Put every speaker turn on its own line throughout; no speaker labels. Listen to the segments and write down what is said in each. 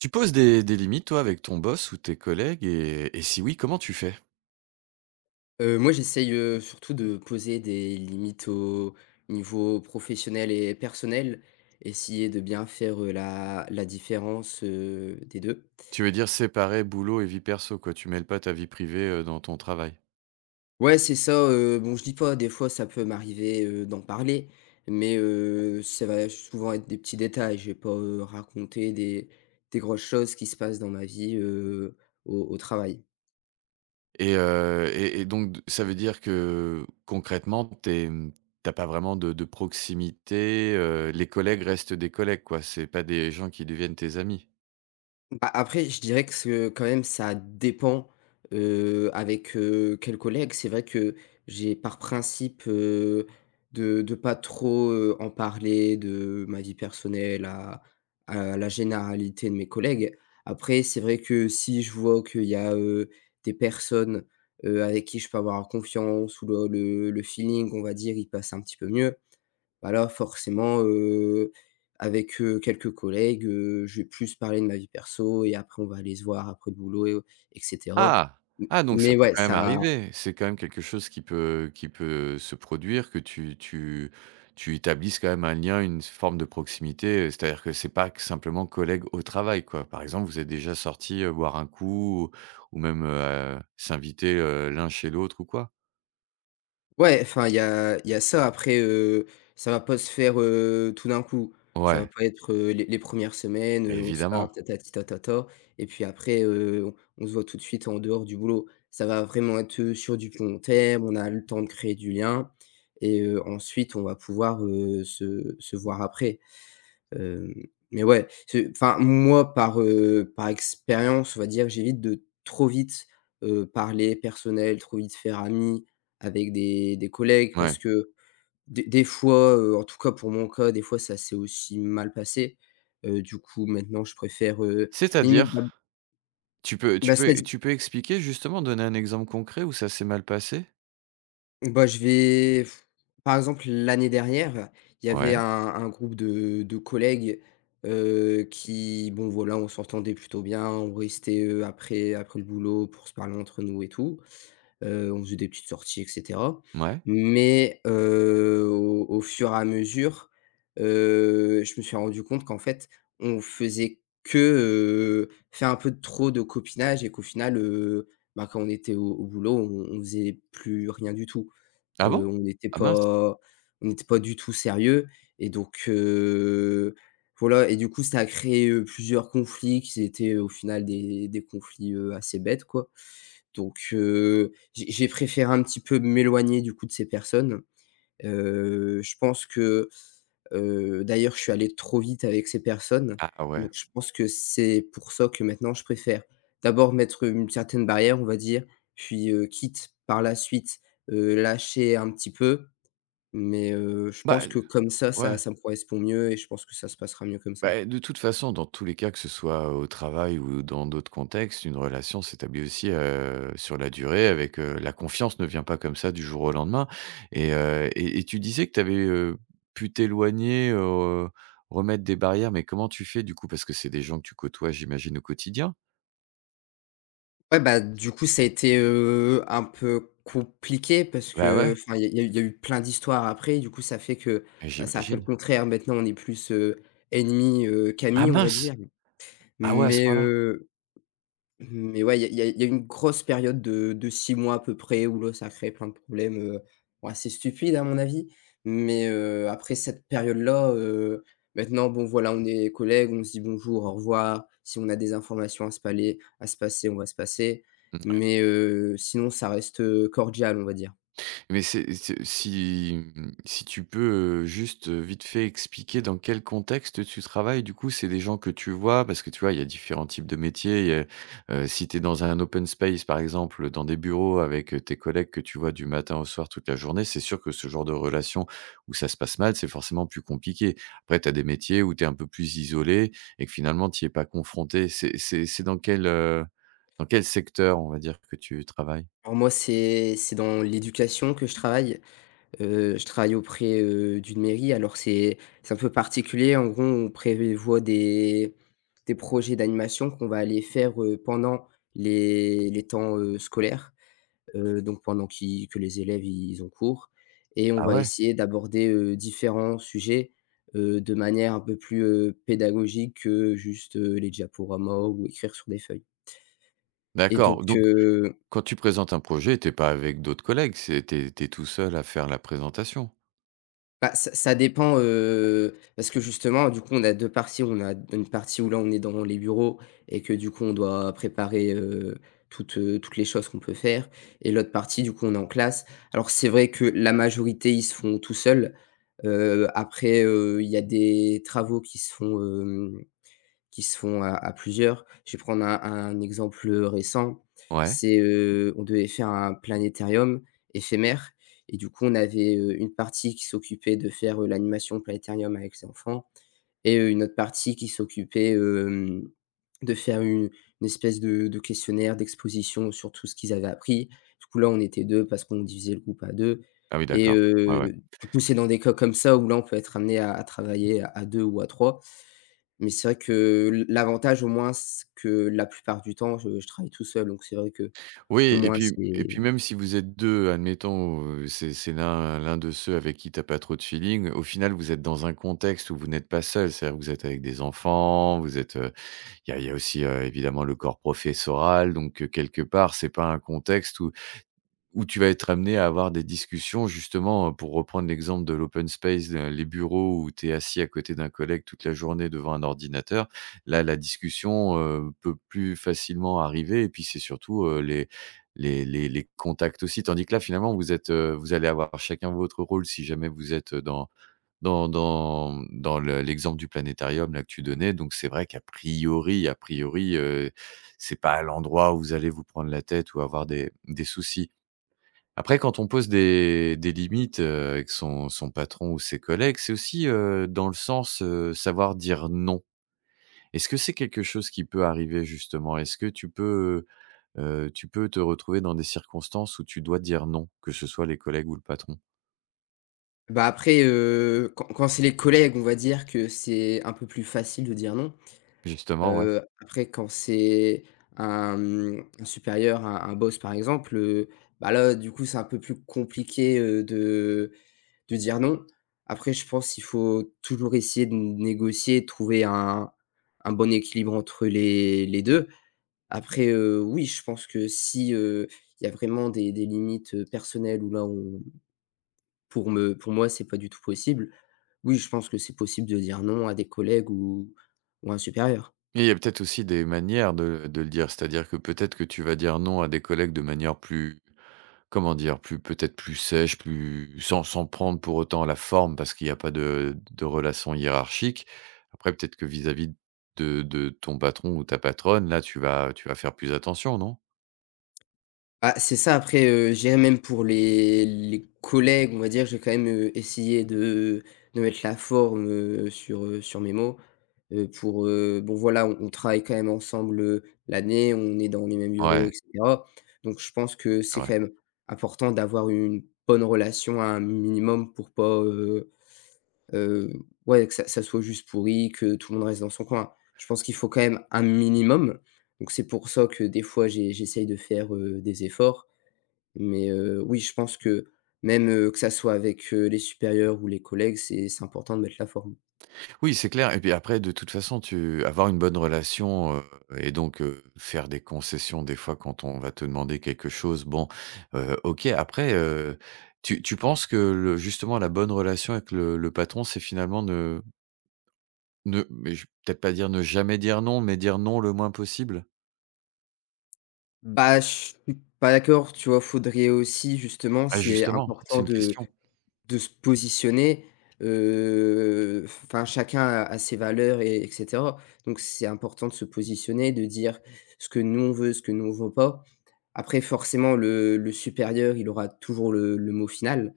Tu poses des limites, toi, avec ton boss ou tes collègues et si oui, comment tu fais?
Moi j'essaye, surtout de poser des limites au niveau professionnel et personnel. Essayer de bien faire, la différence, des 2.
Tu veux dire séparer boulot et vie perso, quoi, tu mêles pas ta vie privée, dans ton travail
Ouais, c'est ça. Bon, je dis pas, des fois ça peut m'arriver, d'en parler, mais, ça va souvent être des petits détails. Je vais pas, raconter des grosses choses qui se passent dans ma vie, au travail.
et donc ça veut dire que, concrètement, t'as pas vraiment de proximité, les collègues restent des collègues, quoi, c'est pas des gens qui deviennent tes amis?
Bah, après, je dirais que ce quand même, ça dépend, avec, quel collègue. C'est vrai que j'ai par principe, de pas trop, en parler de ma vie personnelle à la généralité de mes collègues. Après, c'est vrai que si je vois qu'il y a, des personnes, avec qui je peux avoir confiance ou le feeling, on va dire, il passe un petit peu mieux, bah là, forcément, avec, quelques collègues, je vais plus parler de ma vie perso et après on va aller se voir après le boulot. et au
Ah!
M
Ah donc ça
mais
peut
ouais,
quand même
ça...
arriver. C'est quand même quelque chose qui peut se produire, que tu tu établisses quand même un lien, une s forme de proximité, c'est-à-dire que c'est pas que simplement collègues au travail, quoi. Par exemple, vous êtes déjà sortis, boire un coup ou même, s'inviter, l'un chez l'autre ou quoi?
Ouais, enfin, il y a ça après, ça va pas se faire, tout d'un coup. Ça va
Ouais,
pas être, les une semaines,
mais
on se parle
évidemment,
tatati tatata et puis après, on se voit tout de suite en dehors du boulot. Ça va vraiment être, sur du plus long terme, on a le temps de créer du lien et ensuite on va pouvoir, se voir après. Hem, mais ouais, c'est enfin moi par, par expérience, on va dire, j'évite de trop vite, parler personnel, trop vite faire ami avec des collègues parce
ouais.
que des fois, en tout cas pour mon cas, des fois ça s'est aussi mal passé. Du coup maintenant je préfère, limite. bah
C'est-à-dire? Tu peux tu
bah
peux
cest
tu peux expliquer justement, donner un exemple concret où ça s'est mal passé?
Bah, je vais, par exemple, l'année dernière, il y avait
Ouais,
un groupe de collègues, qui bon voilà, on s'entendait plutôt bien, on restait, après le boulot pour se parler entre nous et tout. On faisait des petites sorties et cetera.
mouais.
Mais, au fur et à mesure, je me suis rendu compte qu'en fait, on faisait que, faire un peu de trop de copinage et qu'au final, bah, quand on était au boulot, on faisait plus rien du tout.
Ah bon?
Heu, on n'était
Ah mince!
pas on n'était pas du tout sérieux et donc voilà. Et du coup, ça a créé, plusieurs conflits qui étaient, au final, des conflits, assez bêtes, quoi. Donc j'ai préféré un petit peu m'éloigner, du coup, de ces personnes. Je pense que, d'ailleurs, je suis allé trop vite avec ces personnes,
Ah ouais.
donc je pense que c'est pour ça que maintenant je préfère d'abord mettre une certaine barrière, on va dire, puis, quitte par la suite, lâcher un petit peu, mais, je
Bah,
pense que comme ça, ça
ouais.
ça me correspond mieux et je pense que ça se passera mieux comme ça.
Bah, de toute façon, dans tous les cas, que ce soit au travail ou dans d'autres contextes, une relation s'établit aussi, sur la durée avec, la confiance ne vient pas comme ça du jour au lendemain et tu disais que tu avais pu t'éloigner, remettre des barrières, mais comment tu fais du coup? Parce que c'est des gens que tu côtoies, j'imagine, au quotidien?
Ouais, bah, du coup, ça a été, un peu compliqué parce
Bah, ouais,
qu'enfin, il y a eu il y a eu plein d'histoires après. Du coup, ça fait que, bah, ça a fait le
j'imagine.
contraire. Maintenant, on est plus, ennemis,
Ah
qu'amis, on va
mince!
dire.
Ah ouais, à ce
Mais,
moment là.
heu Mmh, mais ouais, il y a il y a il y a une grosse période de 6 mois à peu près où là, ça a créé plein de problèmes, bon assez stupides à mon avis. Mais après cette période-là, maintenant bon voilà, on est collègues, on se dit bonjour, au revoir. Si on a des informations à se passer, on va se passer. Mais sinon ça reste, cordial, on va dire.
Mais c'est si tu peux, juste, vite fait expliquer dans quel contexte tu travailles, du coup, c'est des gens que tu vois? Parce que tu vois, il y a différents types de métiers, il y a, si tu es dans un open space, par exemple, dans des bureaux avec, tes collègues que tu vois du matin au soir toute la journée, c'est sûr que ce genre de relation où ça se passe mal, c'est forcément plus compliqué. Après, tu as des métiers où tu es un peu plus isolé et que finalement tu y es pas confronté. C'est dans quel secteur, on va dire, que tu travailles?
Alors moi, c'est dans l'éducation que je travaille. Je travaille auprès, d'une mairie, alors c'est un peu particulier. En gros, on prévoit des projets d'animation qu'on va aller faire, pendant les temps, scolaires, donc pendant qu'ils que les élèves ils ont cours et on
Ah
va
ouais?
essayer d'aborder, différents sujets, de manière un peu plus, pédagogique que juste, les diaporamas ou écrire sur des feuilles. et donc
D'accord, donc
heu
quand tu présentes un projet, t'es pas avec d'autres collègues, c'est tu es tout seul à faire la présentation?
Bah, ça dépend, parce que justement, du coup, on a 2 parties. On a une partie où là, on est dans les bureaux et que du coup, on doit préparer, toutes les choses qu'on peut faire, et l'autre partie, du coup, on est en classe. Alors c'est vrai que la majorité, ils se font tout seuls. Après, il y a des travaux qui se font à plusieurs. Je vais prendre un exemple, récent.
Ouais?
C'est, on devait faire un planétarium éphémère et du coup, on avait, une partie qui s'occupait de faire, l'animation planétarium avec les enfants et une autre partie qui s'occupait, de faire une espèce de questionnaire, d'exposition sur tout ce qu'ils avaient appris. Du coup, là, on était 2 parce qu'on divisait le groupe à 2.
Ah oui,
Et
d'accord. Ouais, ouais.
du coup, c'est dans des cas comme ça où là, on peut être amené à travailler à 2 ou à 3. Mais c'est vrai que l'avantage au moins, c'est que la plupart du temps, je travaille tout seul, donc c'est vrai que au
Oui et
moins c'est.
puis et puis même si vous êtes 2, admettons, c'est l'un de ceux avec qui t'as pas trop de feeling, au final, vous êtes dans un contexte où vous n'êtes pas seul. C'est-à-dire que vous êtes avec des enfants, vous êtes, il y a aussi, évidemment le corps professoral donc, quelque part, c'est pas un contexte où où tu vas être amené à avoir des discussions justement, pour reprendre l'exemple de l'open space, les bureaux où tu es assis à côté d'un collègue toute la journée devant un ordinateur. Là, la discussion, peut plus facilement arriver et puis c'est surtout, les les contacts aussi. Tandis que là, finalement, vous êtes, vous allez avoir chacun votre rôle si jamais vous êtes, dans dans le l'exemple du planétarium là que tu donnais. Donc c'est vrai qu'a priori a priori, c'est pas l'endroit où vous allez vous prendre la tête ou avoir des soucis. Après, quand on pose des limites, avec son patron ou ses collègues, c'est aussi, dans le sens, savoir dire non. Est-ce que c'est quelque chose qui peut arriver justement? Est-ce que tu peux te retrouver dans des circonstances où tu dois dire non, que ce soit les collègues ou le patron?
Bah, après, quand c'est les collègues, on va dire que c'est un peu plus facile de dire non.
Justement, ouais.
Après quand c'est un supérieur, un boss par exemple, bah, là, du coup, c'est un peu plus compliqué, de dire non. Après je pense qu'il faut toujours essayer de négocier, de trouver un bon équilibre entre les deux. Après, oui, je pense que si, il y a vraiment des limites, personnelles où là on pour me pour moi, c'est pas du tout possible. Oui, je pense que c'est possible de dire non à des collègues ou à un supérieur.
Et il y a peut-être aussi des manières de le dire, c'est-à-dire que peut-être que tu vas dire non à des collègues de manière plus. Comment dire? Plus peut-être plus sèche, plus sans prendre pour autant la forme parce qu'il y a pas de relation hiérarchique. Après peut-être que vis-à-vis de ton patron ou ta patronne, là, tu vas faire plus attention, non?
Ah, c'est ça, après, je dirais même pour les collègues, on va dire, j'ai quand même, essayé de mettre la forme, sur mes mots, pour, bon voilà, on travaille quand même ensemble, l'année, on est dans les mêmes bureaux
Ouais,
et cetera. Donc je pense que
c'est
c'est
vrai.
quand même important d'avoir une bonne relation à un minimum pour pas, heu, ouais, que ça soit juste pourri, que tout le monde reste dans son coin. Je pense qu'il faut quand même un minimum, donc c'est pour ça que des fois j'essaye de faire, des efforts. Mais oui, je pense que même, que ça soit avec, les supérieurs ou les collègues, c'est important de mettre la forme.
Oui, c'est clair et puis après de toute façon, tu avoir une bonne relation, et donc faire des concessions des fois quand on va te demander quelque chose, bon, OK. Après, tu penses que le justement la bonne relation avec le patron, c'est finalement de ne mais je peut-être pas dire ne jamais dire non, mais dire non le moins possible?
Bah, je suis pas d'accord, tu vois? Faudrait aussi justement,
Ah
c'est
justement,
important
c'est une
de
question.
de se positionner, enfin chacun a ses valeurs et etc. Donc c'est important de se positionner, de dire ce que nous on veut, ce que nous on veut pas. Après forcément le supérieur, il aura toujours le mot final.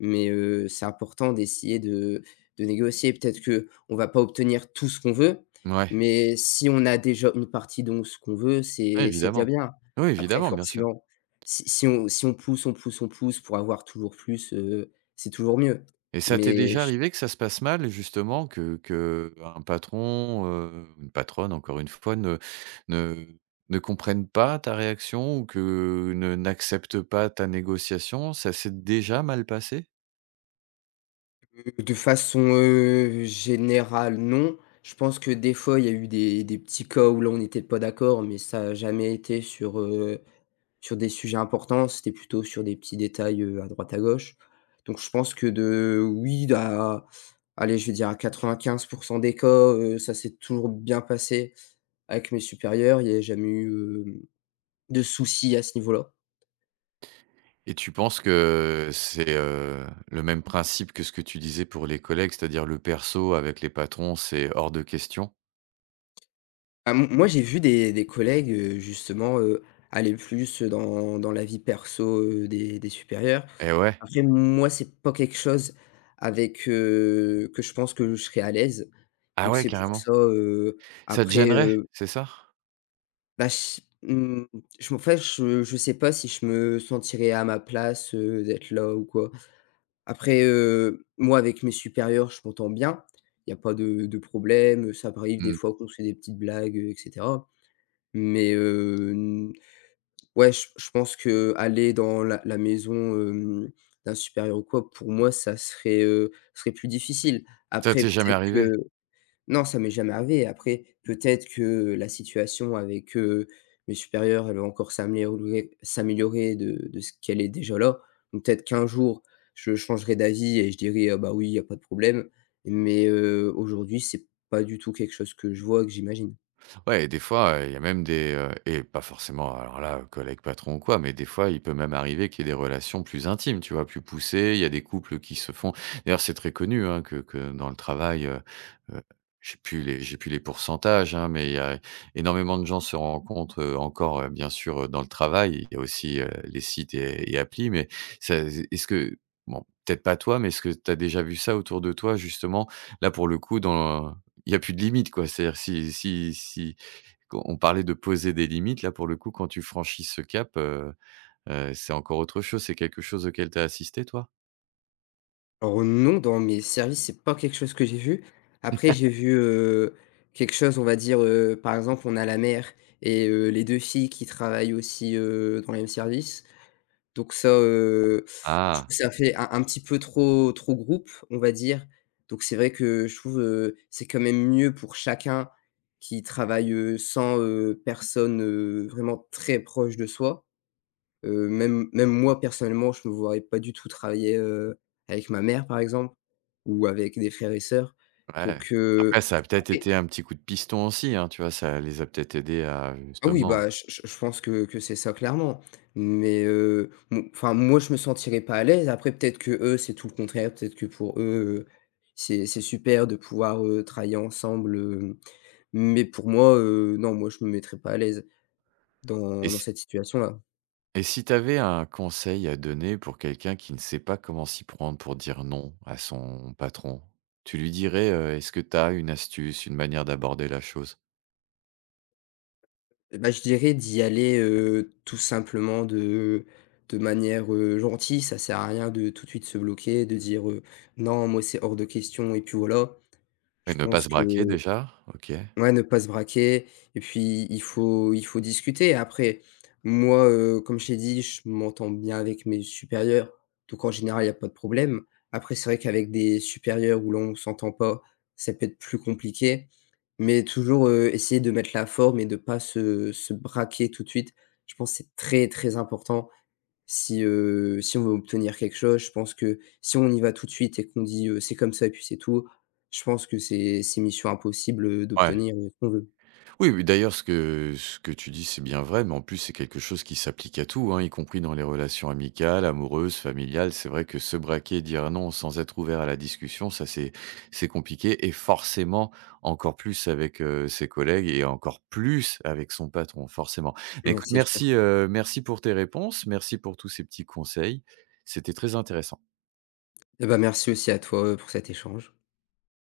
Mais, c'est important d'essayer de négocier. Peut-être que on va pas obtenir tout ce qu'on veut,
Mouais,
mais si on a déjà une partie de ce qu'on veut,
ouais,
c'est déjà
évidemment.
bien.
Oui,
Après
évidemment, bien sûr.
forcément, si on pousse, on pousse, on pousse pour avoir toujours plus, c'est toujours mieux.
Et ça t'est
Mais
déjà
j
arrivé que ça se passe mal justement, que qu'un patron, une patronne encore une fois ne ne ne comprenne pas ta réaction ou que ne n'accepte pas ta négociation? Ça s'est déjà mal passé?
De façon, générale, non. Je pense que des fois, il y a eu des petits cas où là, on n'était pas d'accord, mais ça n'a jamais été sur des sujets importants, c'était plutôt sur des petits détails, à droite à gauche. Donc je pense que de oui, à allez, je vais dire à 95 des cas, ça s'est toujours bien passé avec mes supérieurs. Il y a jamais eu, de soucis à ce niveau-là.
Et tu penses que c'est, le même principe que ce que tu disais pour les collègues, c'est-à-dire le perso avec les patrons, c'est hors de question?
Ah, m moi, j'ai vu des collègues, justement, aller plus dans la vie perso, des supérieurs.
Eh ouais.
Après moi, c'est pas quelque chose avec, que je pense que je serais à l'aise.
Ah
Donc
ouais,
c'est pour
carrément.
ça,
Ça te
après,
gênerait, c'est ça?
bah, ch mmh, je en fait, je sais pas si je me sentirais à ma place, d'être là ou quoi. Après, moi, avec mes supérieurs, je m'entends bien. Il y a pas de problème, ça m'arrive des
Mmh.
fois qu'on se fait des petites blagues, et cetera. Mais, n ouais, je pense que aller dans la maison, hem, d'un supérieur ou quoi, pour moi, ça serait, serait plus difficile.
Ça
Après
t'est jamais
peut-être que
arrivé?
Non, ça m'est jamais arrivé. Après, peut-être que la situation avec, mes supérieurs, elle va encore s'améliorer de ce qu'elle est déjà là. Donc peut-être qu'un jour, je changerai d'avis et je dirai: «Ah bah oui, il y a pas de problème». Mais, aujourd'hui, c'est pas du tout quelque chose que je vois, que j'imagine.
Ouais et des fois, il y a même des, et pas forcément alors là, collègues, patrons ou quoi, mais des fois, il peut même arriver qu'il y ait des relations plus intimes, tu vois? Plus poussées. Il y a des couples qui se font d'ailleurs, c'est très connu, hein, que dans le travail, heu, j'ai plus les pourcentages, hein, mais il y a énormément de gens se rencontrent, encore, bien sûr, dans le travail. Il y a aussi, les sites et applis, mais ça est ce que bon, peut-être pas toi, mais est-ce que tu as déjà vu ça autour de toi justement? Là, pour le coup, dans il y a plus de limite, quoi. C'est-à-dire si quand on parlait de poser des limites, là, pour le coup, quand tu franchis ce cap, c'est encore autre chose. C'est quelque chose auquel tu as assisté, toi?
Alors non, dans mes services, c'est pas quelque chose que j'ai vu. Après, j'ai vu, quelque chose, on va dire, par exemple, on a la mère et les 2 filles qui travaillent aussi, dans les mêmes services. Donc ça, je trouve que
Ah,
ça fait un petit peu trop trop groupe, on va dire. Donc c'est vrai que je trouve, c'est quand même mieux pour chacun qui travaille, sans, personne, vraiment très proche de soi. Même même moi personnellement, je ne me voyais pas du tout travailler, avec ma mère par exemple ou avec des frères et sœurs.
ouais.
Donc, heu,
Après, ça a peut-être été un petit coup de piston aussi, hein, tu vois? Ça les a peut-être aidés à
Ah oui,
justement
bah, je pense que c'est ça clairement. Mais, m enfin, moi, je me sentirais pas à l'aise. Après, peut-être que eux c'est tout le contraire. Peut-être que pour eux, heu, c'est super de pouvoir, travailler ensemble, mais pour moi, non, moi, je me mettrais pas à l'aise
et
dans
si
cette situation-là.
et si tu avais un conseil à donner pour quelqu'un qui ne sait pas comment s'y prendre pour dire non à son patron, tu lui dirais, est-ce que tu as une astuce, une manière d'aborder la chose?
Bah, je dirais d'y aller, tout simplement de manière, gentille. Ça sert à rien de tout de suite se bloquer, de dire, «Non, moi, c'est hors de question» et puis voilà.
Et
Je
ne pas
pense
se
que
braquer déjà? OK.
Ouais, ne pas se braquer et puis il faut discuter. Après, moi, comme je t'ai dit, je m'entends bien avec mes supérieurs, donc en général, il y a pas de problème. Après, c'est vrai qu'avec des supérieurs où l'on on s'entend pas, ça peut être plus compliqué, mais toujours, essayer de mettre la forme et de ne pas se braquer tout de suite. Je pense que c'est très, très important si, si on veut obtenir quelque chose, je pense que si on y va tout de suite et qu'on dit, «C'est comme ça et puis c'est tout», je pense que c'est mission impossible,
Ouais.
d'obtenir, ce qu'on veut.
Oui, oui, d'ailleurs, ce que tu dis, c'est bien vrai, mais en plus, c'est quelque chose qui s'applique à tout, hein, y compris dans les relations amicales, amoureuses, familiales. C'est vrai que se braquer, dire non sans être ouvert à la discussion, ça, c'est compliqué et forcément, encore plus avec, ses collègues et encore plus avec son patron, forcément. Mais
Ouais,
écoute,
c'est sûr.
merci, merci pour tes réponses, merci pour tous ces petits conseils. C'était très intéressant.
Et bah, merci aussi à toi, pour cet échange.